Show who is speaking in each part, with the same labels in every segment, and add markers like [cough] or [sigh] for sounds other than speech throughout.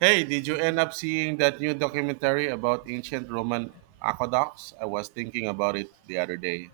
Speaker 1: Hey, did you end up seeing that new documentary about ancient Roman aqueducts? I was thinking about it the other day.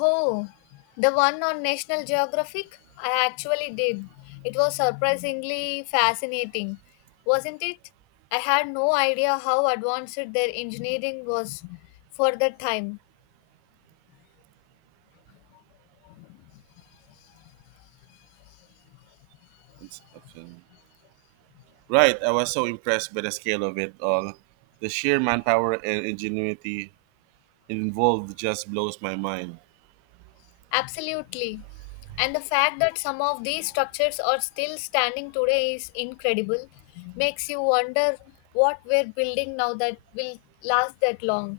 Speaker 2: Oh, the one on National Geographic? I actually did. It was surprisingly fascinating, wasn't it? I had no idea how advanced their engineering was for that time.
Speaker 1: It's- Right, I was so impressed by the scale of it all. The sheer manpower and ingenuity involved just blows my mind.
Speaker 2: Absolutely. And the fact that some of these structures are still standing today is incredible. Makes you wonder what we're building now that will last that long.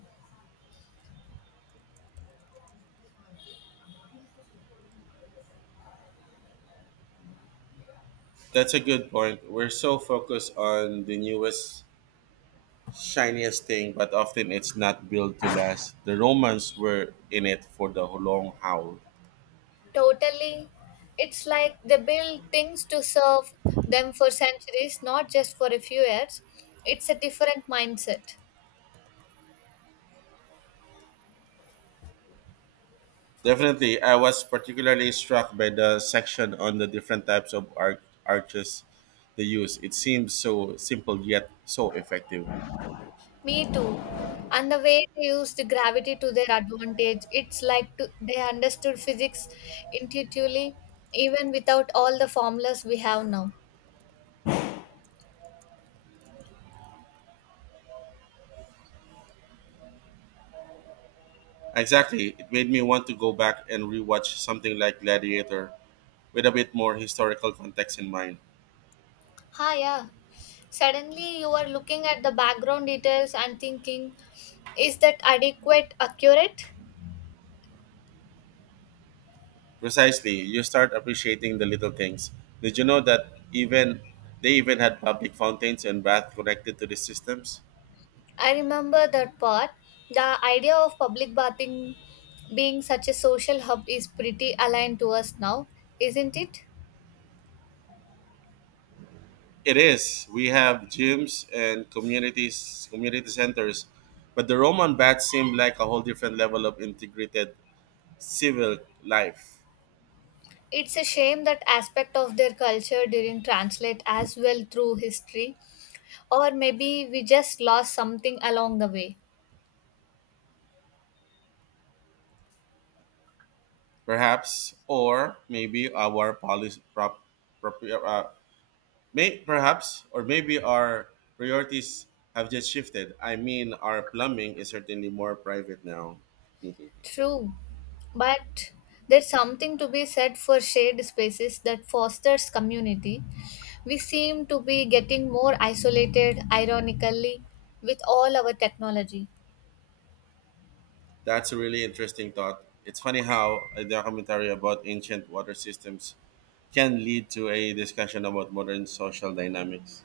Speaker 1: That's a good point. We're so focused on the newest, shiniest thing, but often it's not built to last. The Romans were in it for the long haul.
Speaker 2: Totally. It's like they build things to serve them for centuries, not just for a few years. It's a different mindset.
Speaker 1: Definitely, I was particularly struck by the section on the different types of arches they use. It seems so simple yet so effective.
Speaker 2: Me too. And the way they used gravity to their advantage, it's like to, they understood physics intuitively, even without all the formulas we have now.
Speaker 1: Exactly, it made me want to go back and rewatch something like Gladiator with a bit more historical context in mind.
Speaker 2: Ha, yeah. Suddenly, you are looking at the background details and thinking, is that adequate, accurate?
Speaker 1: Precisely, you start appreciating the little things. Did you know that even they even had public fountains and baths connected to the systems?
Speaker 2: I remember that part. The idea of public bathing being such a social hub is pretty aligned to us now, isn't it?
Speaker 1: It is. We have gyms and communities, community centers, but the Roman baths seem like a whole different level of integrated civil life.
Speaker 2: It's a shame that aspect of their culture didn't translate as well through history, or maybe we just lost something along the way.
Speaker 1: Perhaps, or maybe our policy, prop, uh, perhaps, or maybe our priorities have just shifted. I mean, our plumbing is certainly more private now. [laughs]
Speaker 2: True, but there's something to be said for shared spaces that fosters community. We seem to be getting more isolated, ironically, with all our technology.
Speaker 1: That's a really interesting thought. It's funny how a documentary about ancient water systems can lead to a discussion about modern social dynamics.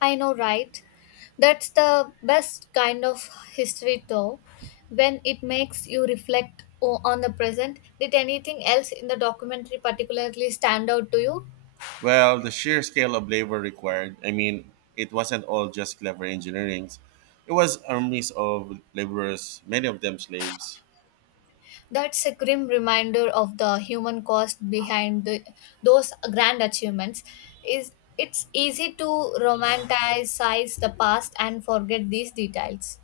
Speaker 2: I know, right? That's the best kind of history, though, when it makes you reflect on the present. Did anything else in the documentary particularly stand out to you?
Speaker 1: Well, the sheer scale of labor required, I mean, it wasn't all just clever engineering; it was armies of laborers, many of them slaves.
Speaker 2: That's a grim reminder of the human cost behind those grand achievements. Is it's easy to romanticize the past and forget these details.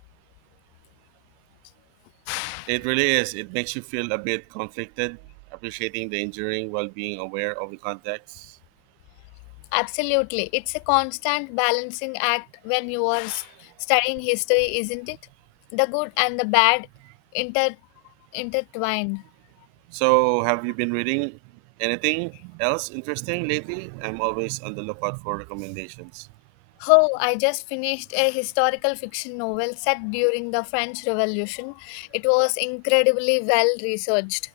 Speaker 1: It really is. It makes you feel a bit conflicted, appreciating the engineering while being aware of the context.
Speaker 2: Absolutely. It's a constant balancing act when you are studying history, isn't it? The good and the bad inter- intertwined.
Speaker 1: So, have you been reading anything else interesting lately? I'm always on the lookout for recommendations.
Speaker 2: Oh, I just finished a historical fiction novel set during the French Revolution. It was incredibly well researched.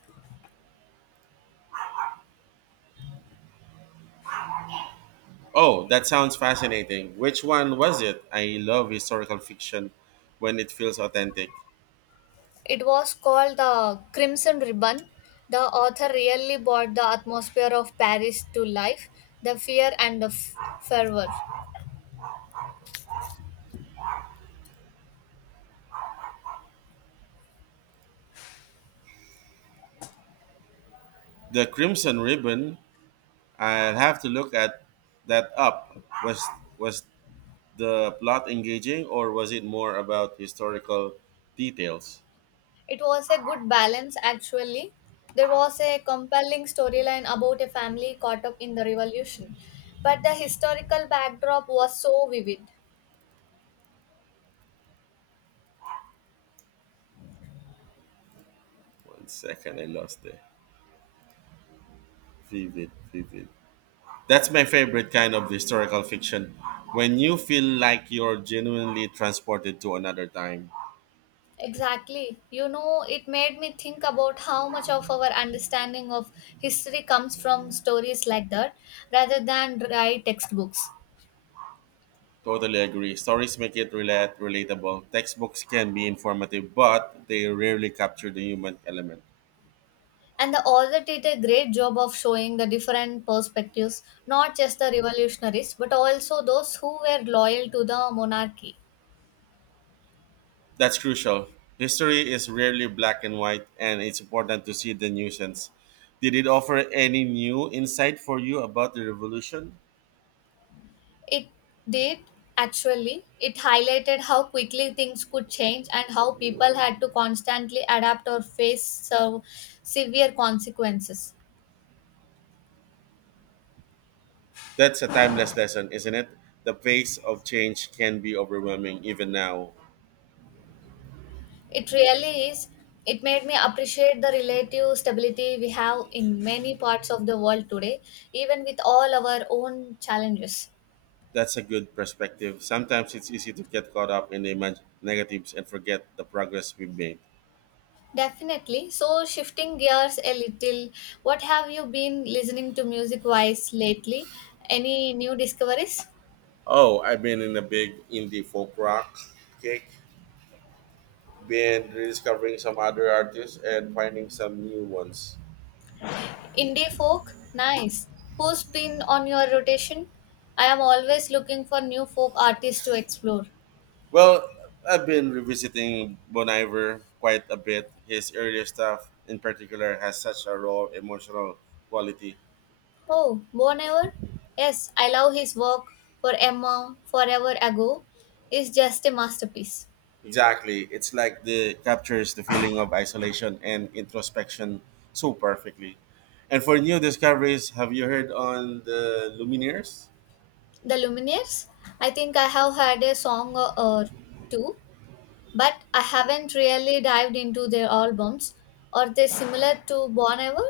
Speaker 1: Oh, that sounds fascinating. Which one was it? I love historical fiction when it feels authentic.
Speaker 2: It was called The Crimson Ribbon. The author really brought the atmosphere of Paris to life, the fear and the fervor.
Speaker 1: The Crimson Ribbon, I'll have to look at that up. Was was the plot engaging or was it more about historical details?
Speaker 2: It was a good balance, actually. There was a compelling storyline about a family caught up in the revolution, but the historical backdrop was so vivid.
Speaker 1: One second, I lost the vivid. That's my favorite kind of historical fiction. When you feel like you're genuinely transported to another time.
Speaker 2: Exactly. You know, it made me think about how much of our understanding of history comes from stories like that rather than dry textbooks.
Speaker 1: Totally agree. Stories make it relatable. Textbooks can be informative, but they rarely capture the human element.
Speaker 2: And the author did a great job of showing the different perspectives, not just the revolutionaries, but also those who were loyal to the monarchy.
Speaker 1: That's crucial. History is rarely black and white, and it's important to see the nuisance. Did it offer any new insight for you about the revolution?
Speaker 2: It did actually. It highlighted how quickly things could change and how people had to constantly adapt or face so severe consequences.
Speaker 1: That's a timeless lesson, isn't it? The pace of change can be overwhelming even now.
Speaker 2: It really is. It made me appreciate the relative stability we have in many parts of the world today, even with all our own challenges.
Speaker 1: That's a good perspective. Sometimes it's easy to get caught up in the negatives and forget the progress we've made.
Speaker 2: Definitely. So, shifting gears a little, what have you been listening to music wise lately? Any new discoveries?
Speaker 1: Oh, I've been in a big indie folk rock kick, been rediscovering some other artists and finding some new ones.
Speaker 2: Indie folk? Nice. Who's been on your rotation? I am always looking for new folk artists to explore.
Speaker 1: Well, I've been revisiting Bon Iver quite a bit. His earlier stuff, in particular, has such a raw emotional quality.
Speaker 2: Oh, Bon Iver? Yes, I love his work for Emma Forever Ago. Is just a masterpiece.
Speaker 1: Exactly, it's like the captures the feeling of isolation and introspection so perfectly. And for new discoveries, have you heard on the Lumineers?
Speaker 2: The Lumineers? I think I have heard a song or two, but I haven't really dived into their albums. Are they similar to Bon Iver?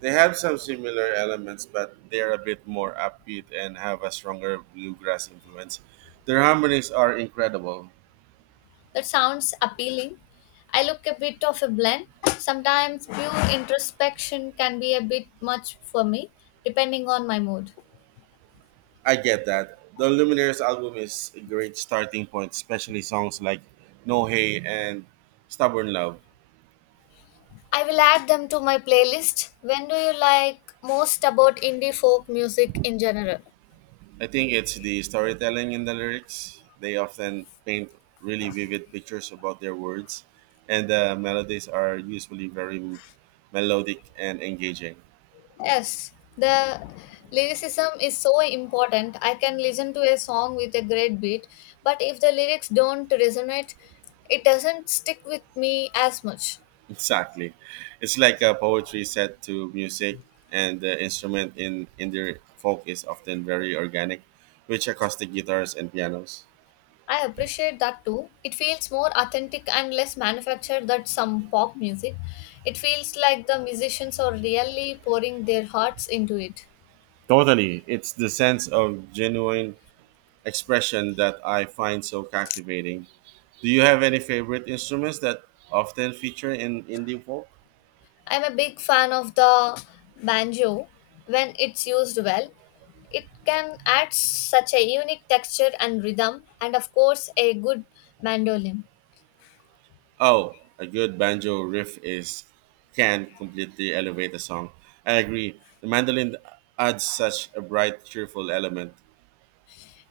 Speaker 1: They have some similar elements, but they're a bit more upbeat and have a stronger bluegrass influence. Their harmonies are incredible.
Speaker 2: That sounds appealing. I look a bit of a blend. Sometimes pure introspection can be a bit much for me, depending on my mood.
Speaker 1: I get that. The Lumineers album is a great starting point, especially songs like No Hay and Stubborn Love.
Speaker 2: I will add them to my playlist. When do you like most about indie folk music in general?
Speaker 1: I think it's the storytelling in the lyrics. They often paint really vivid pictures about their words, and the melodies are usually very melodic and engaging.
Speaker 2: Yes, the lyricism is so important. I can listen to a song with a great beat, but if the lyrics don't resonate, it doesn't stick with me as much.
Speaker 1: Exactly. It's like a poetry set to music, and the instrument in the folk is often very organic, which acoustic guitars and pianos.
Speaker 2: I appreciate that too. It feels more authentic and less manufactured than some pop music. It feels like the musicians are really pouring their hearts into it.
Speaker 1: Totally. It's the sense of genuine expression that I find so captivating. Do you have any favorite instruments that often feature in indie folk?
Speaker 2: I'm a big fan of the banjo when it's used well. It can add such a unique texture and rhythm, and of course, a good mandolin.
Speaker 1: Oh, a good banjo riff is can completely elevate a song. I agree. The mandolin adds such a bright, cheerful element.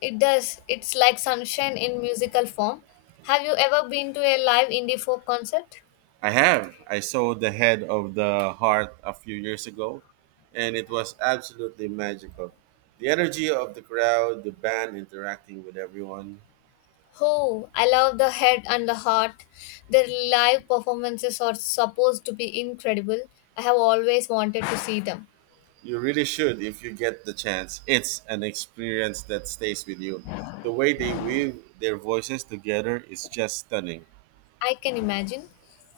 Speaker 2: It does, it's like sunshine in musical form. Have you ever been to a live indie folk concert?
Speaker 1: I have. I saw the head of the heart a few years ago, and it was absolutely magical. The energy of the crowd, the band interacting with everyone.
Speaker 2: Oh, I love the head and the heart. Their live performances are supposed to be incredible. I have always wanted to see them.
Speaker 1: You really should if you get the chance. It's an experience that stays with you. The way they weave their voices together is just stunning.
Speaker 2: I can imagine.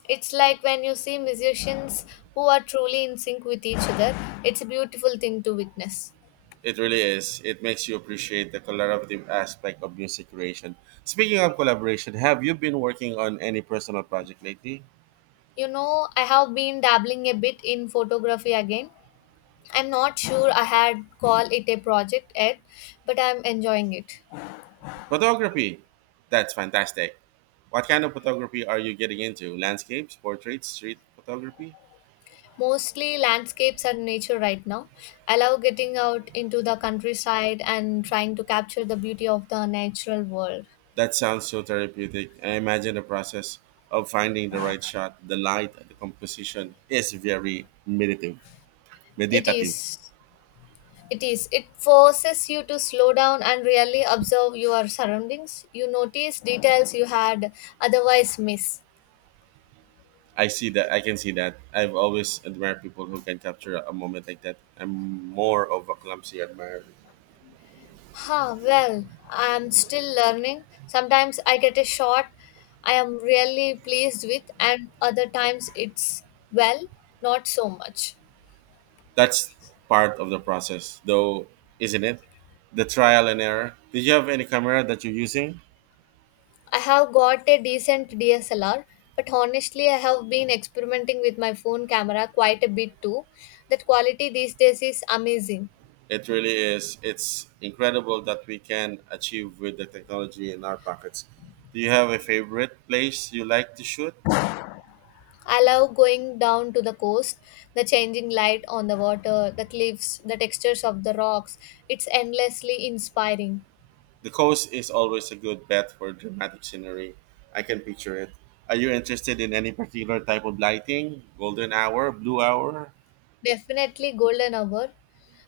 Speaker 2: It's like when you see musicians who are truly in sync with each other, it's a beautiful thing to witness.
Speaker 1: It really is. It makes you appreciate the collaborative aspect of music creation. Speaking of collaboration, have you been working on any personal project lately?
Speaker 2: You know, I have been dabbling a bit in photography again. I'm not sure I had called it a project yet, but I'm enjoying it.
Speaker 1: Photography. That's fantastic. What kind of photography are you getting into? Landscapes, portraits, street photography?
Speaker 2: Mostly landscapes and nature right now. I love getting out into the countryside and trying to capture the beauty of the natural world.
Speaker 1: That sounds so therapeutic. I imagine the process of finding the right shot, the light, the composition is very meditative.
Speaker 2: It
Speaker 1: Meditative.
Speaker 2: is. It is. It forces you to slow down and really observe your surroundings. You notice details you had otherwise miss.
Speaker 1: I see that. I can see that. I've always admired people who can capture a moment like that. I'm more of a clumsy admirer.
Speaker 2: Huh, well, I'm still learning. Sometimes I get a shot I am really pleased with, and other times it's, well, not so much.
Speaker 1: That's part of the process, though, isn't it? The trial and error. Did you have any camera that you're using?
Speaker 2: I have got a decent DSLR, but honestly, I have been experimenting with my phone camera quite a bit too. That quality these days is amazing.
Speaker 1: It really is. It's incredible that we can achieve with the technology in our pockets. Do you have a favorite place you like to shoot?
Speaker 2: I love going down to the coast, the changing light on the water, the cliffs, the textures of the rocks. It's endlessly inspiring.
Speaker 1: The coast is always a good bet for dramatic scenery. I can picture it. Are you interested in any particular type of lighting? Golden hour, blue hour?
Speaker 2: Definitely golden hour.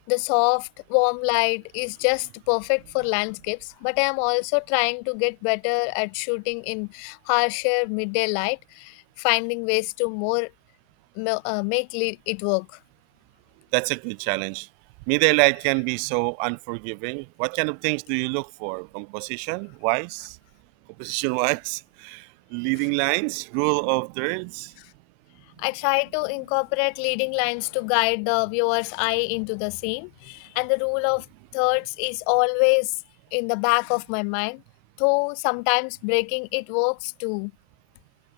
Speaker 2: The soft, warm light is just perfect for landscapes, but I am also trying to get better at shooting in harsher midday light, finding ways to more make it work.
Speaker 1: That's a good challenge. Midday light can be so unforgiving. What kind of things do you look for? Composition wise? Composition wise? [laughs] Leading lines? Rule of thirds?
Speaker 2: I try to incorporate leading lines to guide the viewer's eye into the scene, and the rule of thirds is always in the back of my mind, though sometimes breaking it works too.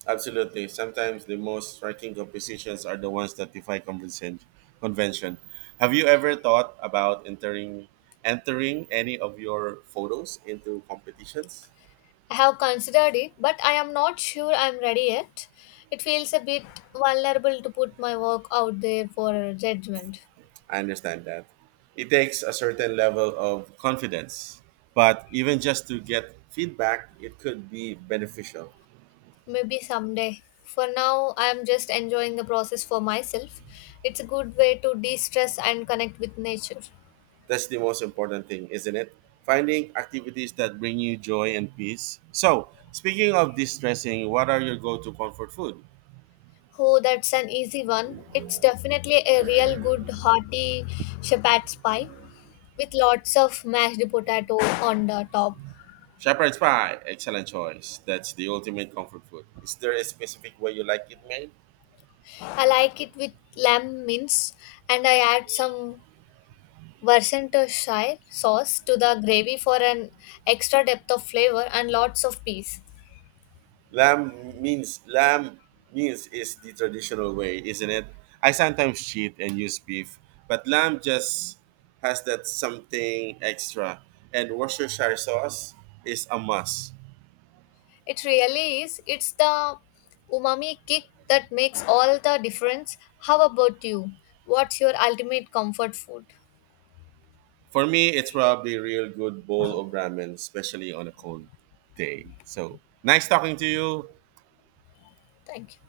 Speaker 1: Absolutely. Sometimes the most striking compositions are the ones that defy convention. Convention. Have you ever thought about entering any of your photos into competitions?
Speaker 2: I have considered it, but I am not sure I am ready yet. It feels a bit vulnerable to put my work out there for judgment.
Speaker 1: I understand that. It takes a certain level of confidence, but even just to get feedback, it could be beneficial.
Speaker 2: Maybe someday. For now, I am just enjoying the process for myself. It's a good way to de stress and connect with nature.
Speaker 1: That's the most important thing, isn't it? Finding activities that bring you joy and peace. So, speaking of distressing, what are your go-to comfort food?
Speaker 2: Oh, that's an easy one. It's definitely a real good hearty shepherd's pie with lots of mashed potato on the top.
Speaker 1: Shepherd's pie, excellent choice. That's the ultimate comfort food. Is there a specific way you like it made?
Speaker 2: I like it with lamb mince and I add some Worcestershire sauce to the gravy for an extra depth of flavor and lots of peas.
Speaker 1: Lamb lamb means is the traditional way, isn't it? I sometimes cheat and use beef, but lamb just has that something extra. And Worcestershire sauce is a must.
Speaker 2: It really is. It's the umami kick that makes all the difference. How about you? What's your ultimate comfort food?
Speaker 1: For me, it's probably a real good bowl of ramen, especially on a cold day. So nice talking to you.
Speaker 2: Thank you.